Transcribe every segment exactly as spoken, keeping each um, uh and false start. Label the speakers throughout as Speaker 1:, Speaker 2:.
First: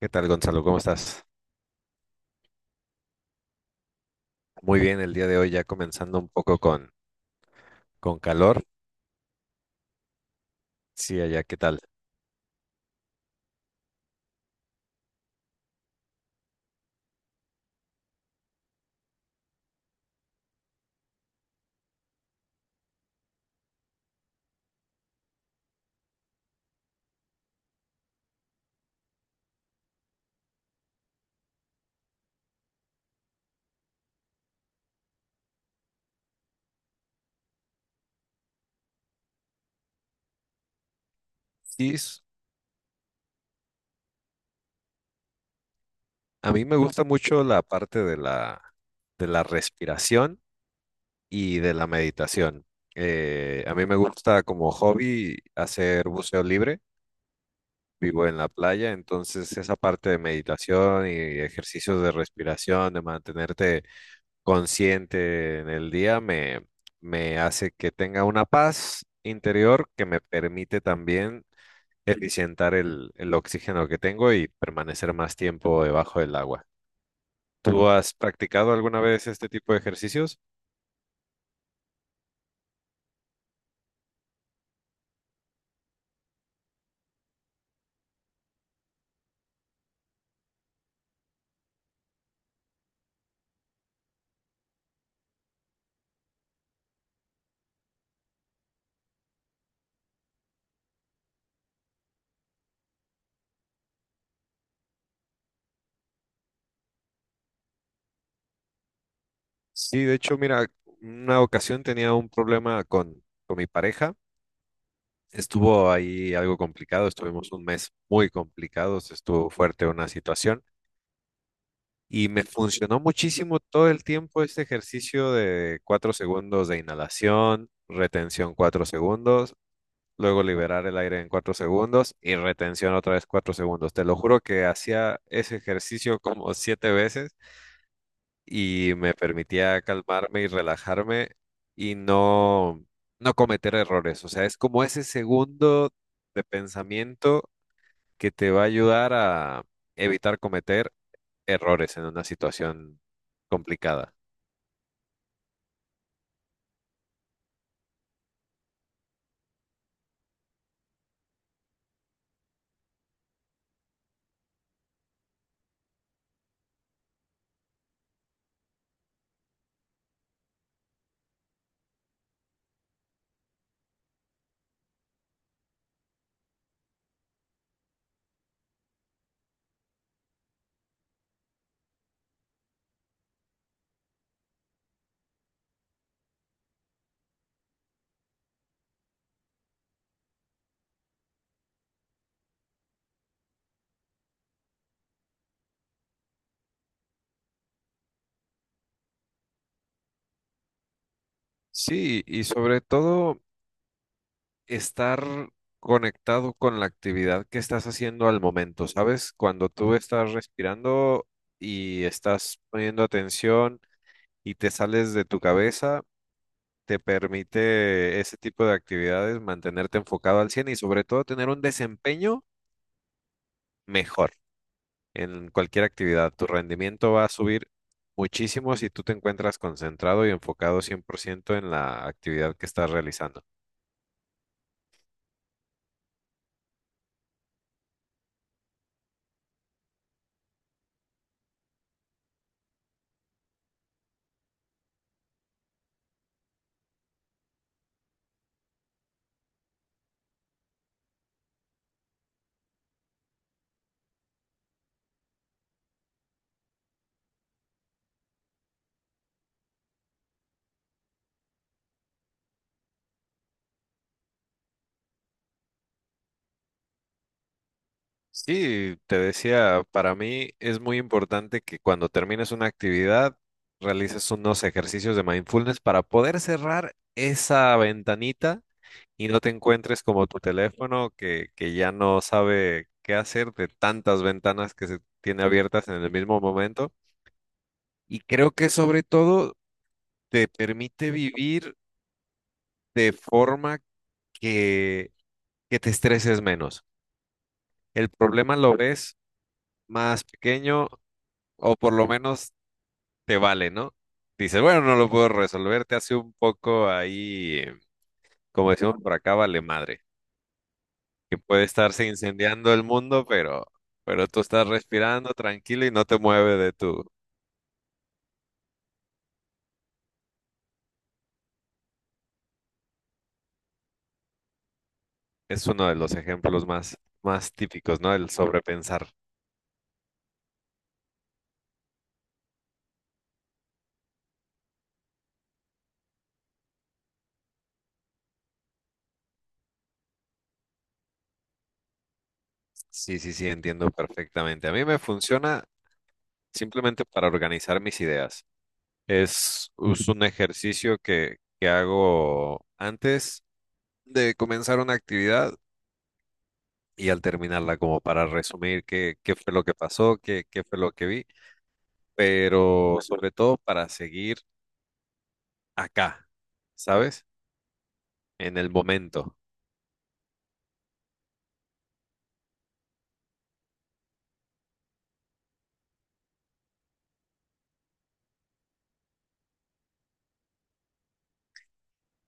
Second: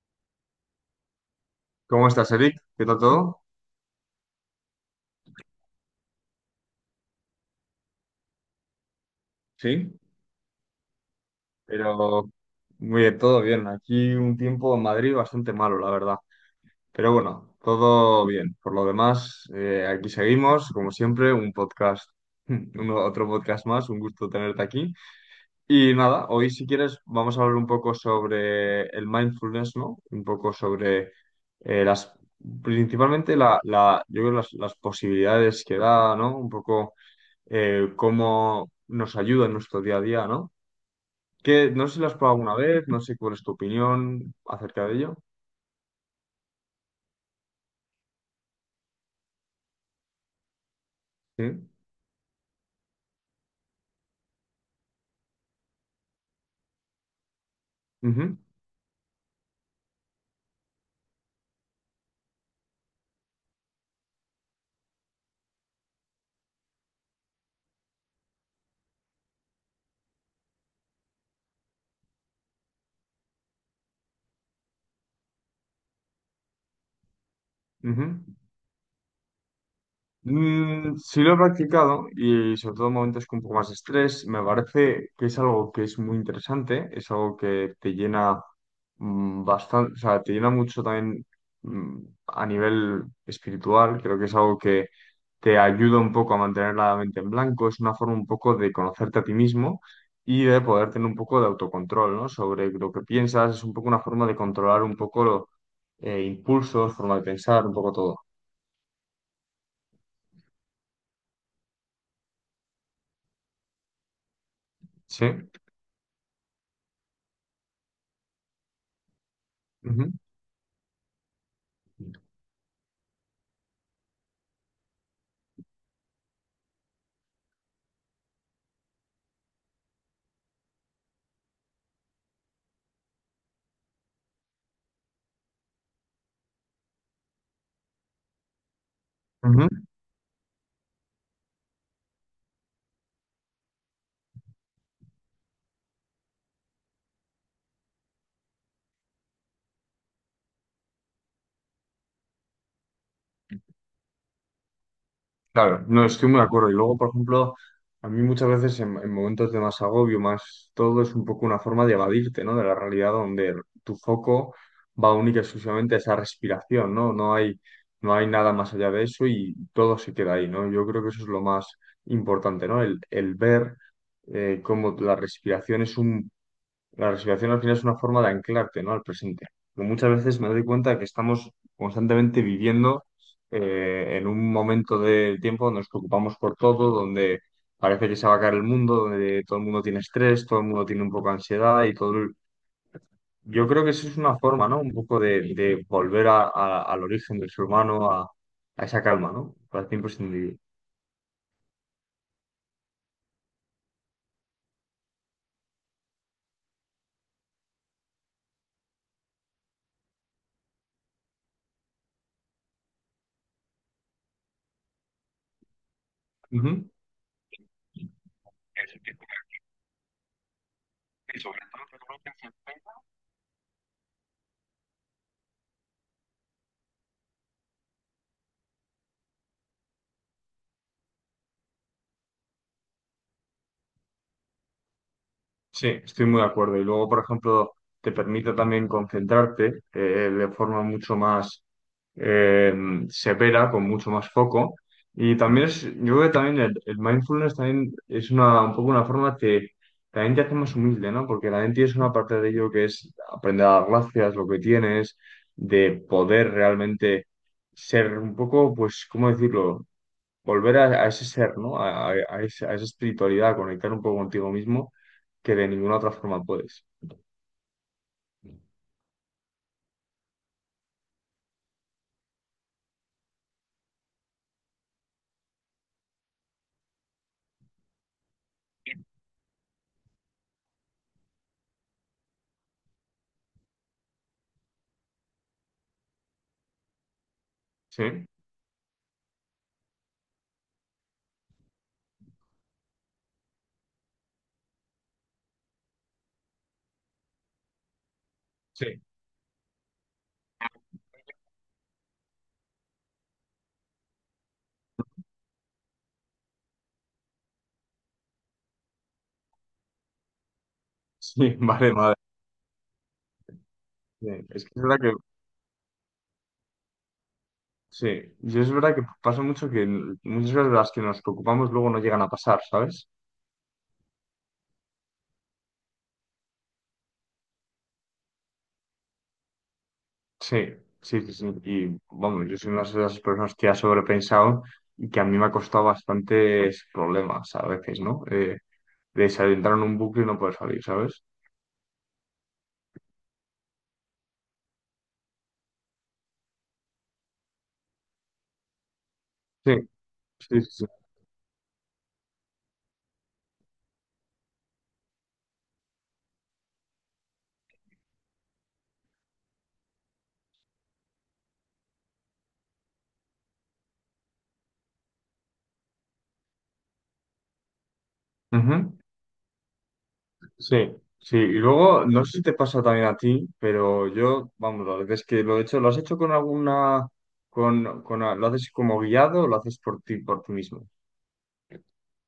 Speaker 1: ¿Qué tal, Gonzalo? ¿Cómo estás?
Speaker 2: ¿Cómo estás, Eric? ¿Qué tal todo?
Speaker 1: Muy bien, el día de hoy ya comenzando un poco con, con calor.
Speaker 2: Sí,
Speaker 1: Sí, allá, ¿qué tal?
Speaker 2: Pero muy bien, todo bien. Aquí un tiempo en Madrid bastante malo, la verdad. Pero bueno, todo bien. Por lo demás, eh, aquí seguimos, como siempre, un podcast, un- otro podcast más. Un gusto tenerte aquí. Y nada, hoy si quieres vamos a hablar un poco sobre el mindfulness, ¿no? Un poco sobre eh, las, principalmente la, la, yo creo las, las posibilidades que da, ¿no? Un poco eh, cómo nos ayuda en nuestro día a día, ¿no? Que no sé
Speaker 1: Sí,
Speaker 2: si lo has
Speaker 1: s-
Speaker 2: probado alguna vez, no sé cuál es tu opinión acerca de ello.
Speaker 1: a mí me gusta mucho la parte de la, de la respiración y
Speaker 2: Sí.
Speaker 1: de la meditación. Eh, a mí me gusta como hobby hacer buceo libre, vivo en
Speaker 2: Ujú,
Speaker 1: la playa, entonces esa parte de meditación y ejercicios de respiración, de mantenerte consciente en el día, me, me hace que tenga una paz interior que me permite también eficientar el, el oxígeno que tengo y permanecer más tiempo debajo del agua. ¿Tú has
Speaker 2: ujú.
Speaker 1: practicado alguna vez este tipo de ejercicios?
Speaker 2: Mm, sí lo he practicado y sobre todo en momentos con un poco más de estrés, me parece que es algo que es muy interesante, es algo que te llena bastante, o sea, te llena mucho también mm, a nivel espiritual, creo que es algo que te ayuda un poco a mantener la mente en blanco, es una forma un poco de conocerte a ti mismo y de poder tener un poco de autocontrol, ¿no? Sobre lo que piensas, es un poco una forma de controlar un poco los impulsos, forma de pensar, un poco todo.
Speaker 1: Sí, de hecho, mira, una ocasión tenía un problema con, con mi pareja.
Speaker 2: Sí.
Speaker 1: Estuvo ahí algo complicado, estuvimos un mes muy complicados, estuvo fuerte una
Speaker 2: Ujú.
Speaker 1: situación y me funcionó muchísimo todo el tiempo este ejercicio de cuatro segundos de inhalación, retención cuatro segundos luego liberar el aire en cuatro segundos y retención otra vez cuatro segundos. Te lo juro que hacía ese ejercicio como siete veces y me
Speaker 2: Ujú.
Speaker 1: permitía calmarme y relajarme y no, no cometer errores. O sea, es como ese segundo de pensamiento que te va a ayudar a evitar cometer errores en una situación complicada.
Speaker 2: Claro, no estoy muy de acuerdo. Y luego, por ejemplo, a mí muchas veces en, en momentos de más agobio, más todo es un poco una forma de evadirte, ¿no? De la realidad donde tu foco va única y exclusivamente a esa respiración, ¿no? No hay, no hay nada más allá de eso y todo se queda ahí, ¿no? Yo creo que eso es lo más importante, ¿no? El, el ver eh, cómo la respiración es un la respiración al final es una forma de anclarte, ¿no? Al presente. Pero muchas veces me doy cuenta que estamos constantemente viviendo eh, en un momento del tiempo donde nos preocupamos por todo, donde parece que se va a caer el mundo, donde todo el mundo tiene estrés, todo el mundo tiene un poco de ansiedad y todo. el- Yo creo que eso es una forma, ¿no? Un poco de, de volver a- a- al origen del ser humano, a, a esa calma, ¿no? Para ti sin
Speaker 1: Sí, y sobre todo, estar conectado con la actividad que estás haciendo al momento, ¿sabes? Cuando tú estás respirando y estás poniendo atención y te sales de tu cabeza,
Speaker 2: Ujú.
Speaker 1: te permite ese tipo de actividades mantenerte enfocado al cien y sobre todo tener un desempeño mejor en cualquier actividad. Tu rendimiento va a subir muchísimo si tú te encuentras concentrado y enfocado cien por ciento en la actividad que estás realizando.
Speaker 2: Sí, estoy muy de acuerdo. Y luego, por ejemplo, te permite también concentrarte eh, de forma mucho más eh, severa, con mucho más foco. Y también es, yo creo que también el, el mindfulness también es una, un poco una forma que también te hace más humilde, ¿no? Porque también tienes una parte de ello que es aprender a dar gracias, lo que tienes, de poder realmente ser un poco, pues, ¿cómo decirlo? Volver a, a ese ser, ¿no? A, a- a ese- a esa espiritualidad, a conectar un poco contigo mismo que de ninguna otra forma puedes.
Speaker 1: Sí, te decía, para mí es muy importante que cuando termines una actividad realices unos ejercicios de mindfulness para poder cerrar esa ventanita y no te encuentres como tu teléfono que, que ya no sabe qué hacer de tantas ventanas que se tiene abiertas en el mismo momento. Y
Speaker 2: ¿Sí?
Speaker 1: creo que sobre todo te permite vivir de forma que, que te estreses menos. El problema lo
Speaker 2: Sí.
Speaker 1: ves más pequeño o por lo menos te vale, ¿no? Dices, bueno, no lo puedo resolver, te hace un poco ahí, eh, como decimos por acá, vale madre, que
Speaker 2: Sí,
Speaker 1: puede
Speaker 2: vale,
Speaker 1: estarse
Speaker 2: madre.
Speaker 1: incendiando el mundo, pero, pero
Speaker 2: Sí,
Speaker 1: tú
Speaker 2: es
Speaker 1: estás
Speaker 2: que es verdad que,
Speaker 1: respirando tranquilo y no te mueve de tu...
Speaker 2: sí, y es verdad que pasa mucho que muchas veces las que nos preocupamos luego no llegan a pasar, ¿sabes?
Speaker 1: Es uno de los ejemplos más, más típicos, ¿no? El sobrepensar.
Speaker 2: Sí, sí, sí, sí. Y vamos, yo soy una de esas personas que ha sobrepensado y que a mí me ha costado bastantes problemas a veces, ¿no? Eh, de adentrar en un bucle y no poder salir, ¿sabes?
Speaker 1: Sí, sí, sí, entiendo perfectamente. A mí me funciona simplemente para organizar mis ideas. Es,
Speaker 2: Sí,
Speaker 1: es un
Speaker 2: sí, sí. Sí.
Speaker 1: ejercicio que, que hago antes de comenzar una actividad y al terminarla, como para resumir qué, qué fue lo que pasó, qué, qué fue lo que vi, pero sobre todo para seguir acá, ¿sabes? En el
Speaker 2: Ujú.
Speaker 1: momento.
Speaker 2: Sí, sí. Y luego, no sé si te pasa también a ti, pero yo, vamos, las veces que lo he hecho, ¿lo has hecho con alguna, con, con, a- lo haces como guiado o lo haces por ti, por ti mismo?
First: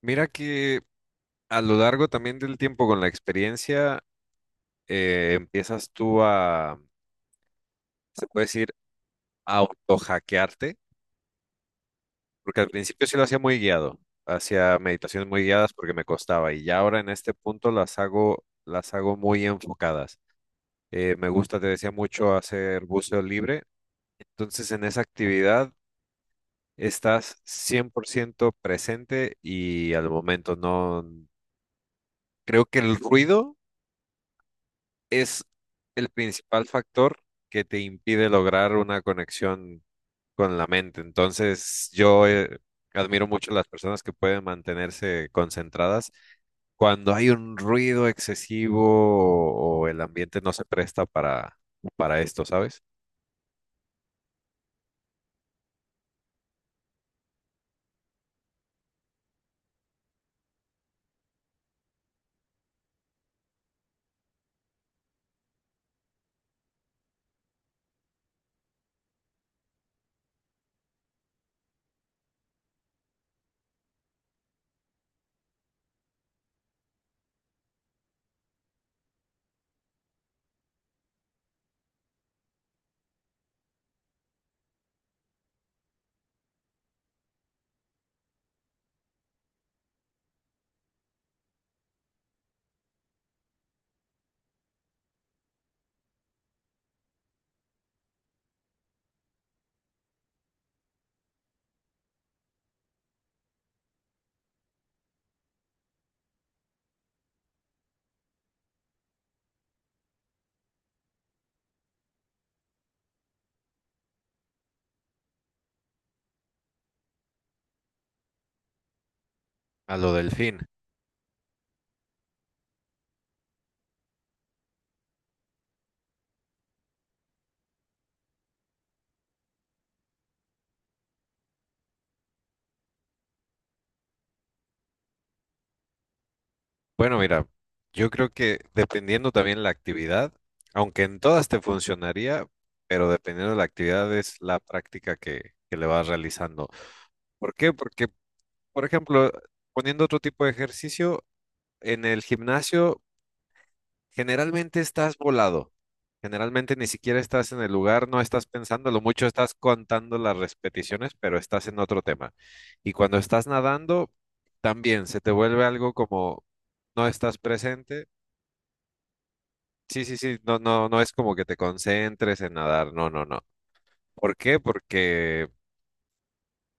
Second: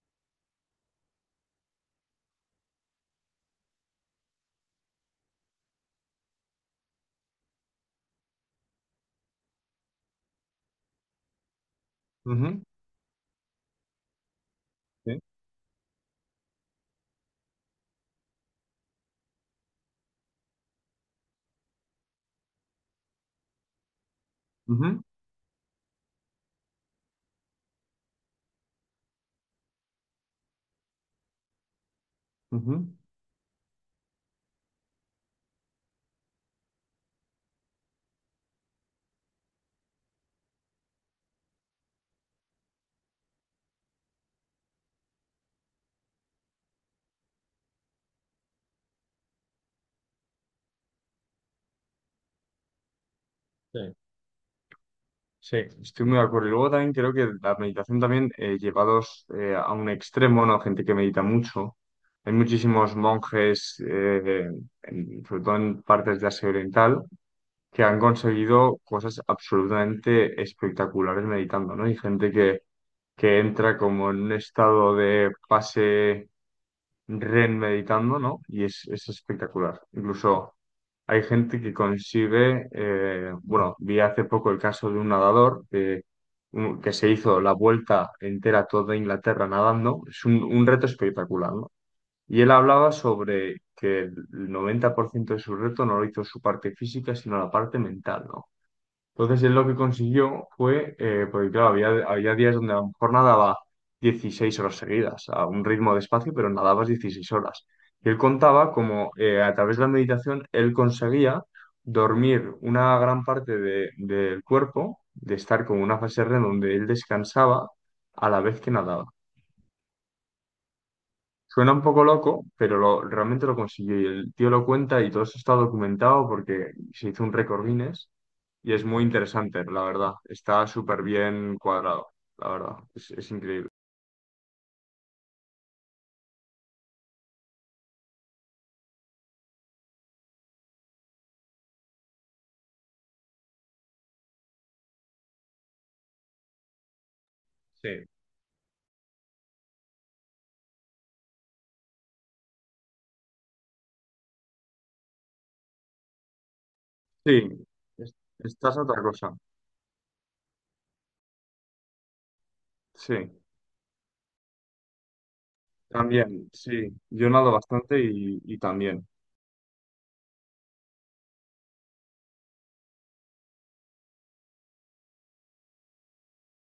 Speaker 1: Mira que a lo largo también del tiempo con la experiencia, eh, empiezas tú a, se puede decir, autohackearte,
Speaker 2: Ujú,
Speaker 1: porque al principio sí lo hacía muy guiado, hacía
Speaker 2: sí.
Speaker 1: meditaciones muy guiadas porque me costaba y ya ahora en este punto las hago, las hago muy enfocadas. Eh, me gusta, te decía mucho, hacer buceo libre. Entonces, en
Speaker 2: Ujú,
Speaker 1: esa actividad estás cien por ciento presente y al momento no... Creo
Speaker 2: ujú.
Speaker 1: que el ruido es el principal factor que te impide lograr una conexión con la mente. Entonces, yo eh, admiro mucho las personas que pueden mantenerse concentradas cuando hay un ruido excesivo o, o el ambiente no se presta para, para esto, ¿sabes?
Speaker 2: Sí. Sí, estoy muy de acuerdo. Y luego también creo que la meditación también eh, llevados eh, a un extremo, ¿no? Gente que medita mucho. Hay muchísimos monjes, eh, en- sobre todo en partes de Asia Oriental, que han conseguido cosas absolutamente espectaculares meditando, ¿no? Hay gente que, que entra como en un estado de pase R E M meditando, ¿no? Y es, es espectacular. Incluso hay gente que consigue, eh, bueno, vi hace poco el caso de un nadador que, un- que se hizo la vuelta entera a toda Inglaterra nadando. Es un, un reto espectacular, ¿no? Y él hablaba sobre que el noventa por ciento de su reto no lo hizo su parte física, sino la parte mental, ¿no? Entonces él lo que consiguió fue, eh, porque claro, había, había días donde a lo mejor nadaba dieciséis horas seguidas, a un ritmo despacio, pero nadabas dieciséis horas. Y él contaba como eh, a través de la meditación él conseguía dormir una gran parte de- del cuerpo, de estar con una fase R E M donde él descansaba a la vez que nadaba.
Speaker 1: A lo del fin.
Speaker 2: Suena un poco loco, pero lo, realmente lo consiguió y el tío lo cuenta y todo eso está documentado porque se hizo un récord Guinness y es muy interesante, la verdad. Está súper bien cuadrado, la verdad. Es, es increíble.
Speaker 1: Bueno, mira, yo creo que dependiendo también la actividad, aunque en todas te funcionaría, pero dependiendo de la actividad es la práctica que, que le vas realizando. ¿Por qué?
Speaker 2: Sí.
Speaker 1: Porque, por ejemplo, poniendo otro tipo de ejercicio, en el gimnasio generalmente estás volado. Generalmente ni siquiera
Speaker 2: Sí,
Speaker 1: estás en el lugar,
Speaker 2: es-
Speaker 1: no estás
Speaker 2: estás a
Speaker 1: pensando, lo
Speaker 2: otra
Speaker 1: mucho
Speaker 2: cosa.
Speaker 1: estás contando las repeticiones, pero estás en otro tema. Y cuando
Speaker 2: Sí,
Speaker 1: estás nadando, también se te vuelve algo como
Speaker 2: también, sí.
Speaker 1: no
Speaker 2: Yo
Speaker 1: estás
Speaker 2: nado bastante
Speaker 1: presente.
Speaker 2: y, y también.
Speaker 1: Sí, sí, sí, no, no, no es como que te concentres en nadar, no, no, no. ¿Por qué? Porque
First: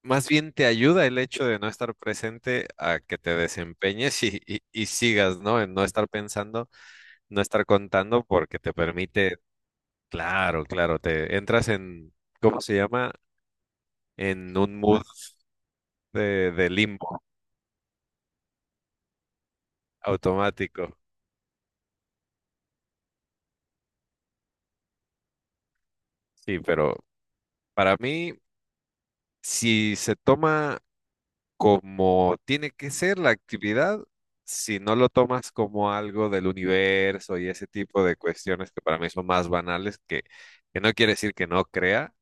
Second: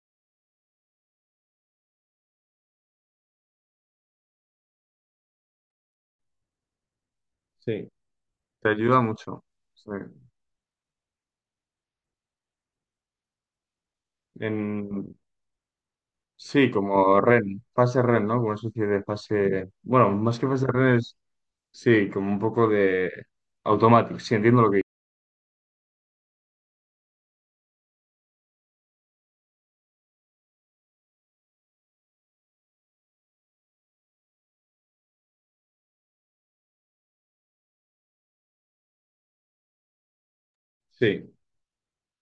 Speaker 1: más bien te ayuda el hecho de no estar presente a que te desempeñes y, y- y sigas, ¿no? En no estar pensando, no estar
Speaker 2: Sí,
Speaker 1: contando, porque
Speaker 2: te
Speaker 1: te
Speaker 2: ayuda
Speaker 1: permite,
Speaker 2: mucho. Sí.
Speaker 1: claro, claro, te entras en, ¿cómo se llama? En un mood
Speaker 2: En,
Speaker 1: de, de
Speaker 2: sí, como
Speaker 1: limbo
Speaker 2: R E N, fase R E N, ¿no? Como una especie de fase, bueno, más que fase
Speaker 1: automático.
Speaker 2: R E N es, sí, como un poco de automático, sí, entiendo lo que...
Speaker 1: Sí, pero para mí, si se toma como tiene que ser la actividad, si no lo tomas como algo del universo y ese tipo de cuestiones que para mí son más banales, que, que no quiere decir
Speaker 2: Sí,
Speaker 1: que no crea,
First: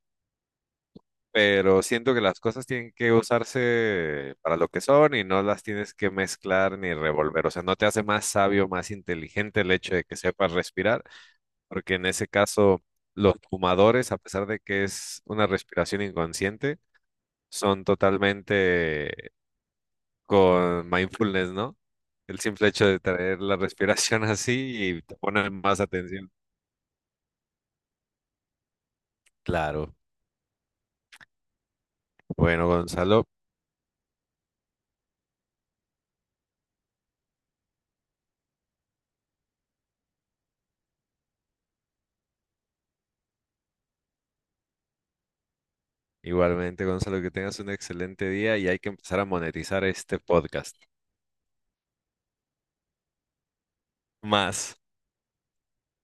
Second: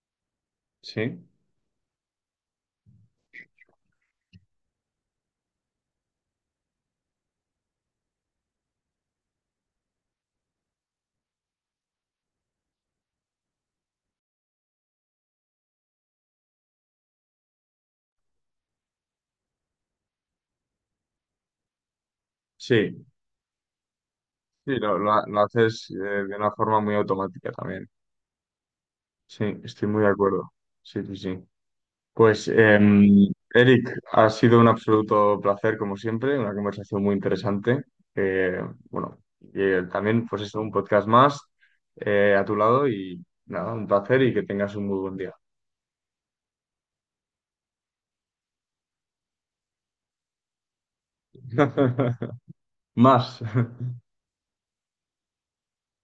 Speaker 2: sí,
Speaker 1: pero siento que las cosas tienen que usarse para lo que son y no las tienes que mezclar ni revolver. O sea, no te hace más sabio, más inteligente el hecho de que sepas respirar, porque en ese caso... Los fumadores, a pesar de que es una respiración inconsciente, son totalmente con mindfulness, ¿no? El simple hecho de
Speaker 2: sí,
Speaker 1: traer la respiración
Speaker 2: sí,
Speaker 1: así
Speaker 2: lo,
Speaker 1: y te
Speaker 2: lo- lo
Speaker 1: pone más
Speaker 2: haces eh,
Speaker 1: atención.
Speaker 2: de una forma muy automática también. Sí, estoy
Speaker 1: Claro.
Speaker 2: muy de acuerdo. Sí, sí, sí. Pues,
Speaker 1: Bueno,
Speaker 2: em,
Speaker 1: Gonzalo,
Speaker 2: Eric, ha sido un absoluto placer, como siempre, una conversación muy interesante. Eh, bueno, y, eh, también, pues, es un podcast más eh, a tu lado y nada, un placer y que tengas un muy buen día.
Speaker 1: igualmente, Gonzalo, que tengas un excelente día y hay que empezar a monetizar este podcast.
Speaker 2: Más.
Speaker 1: Más.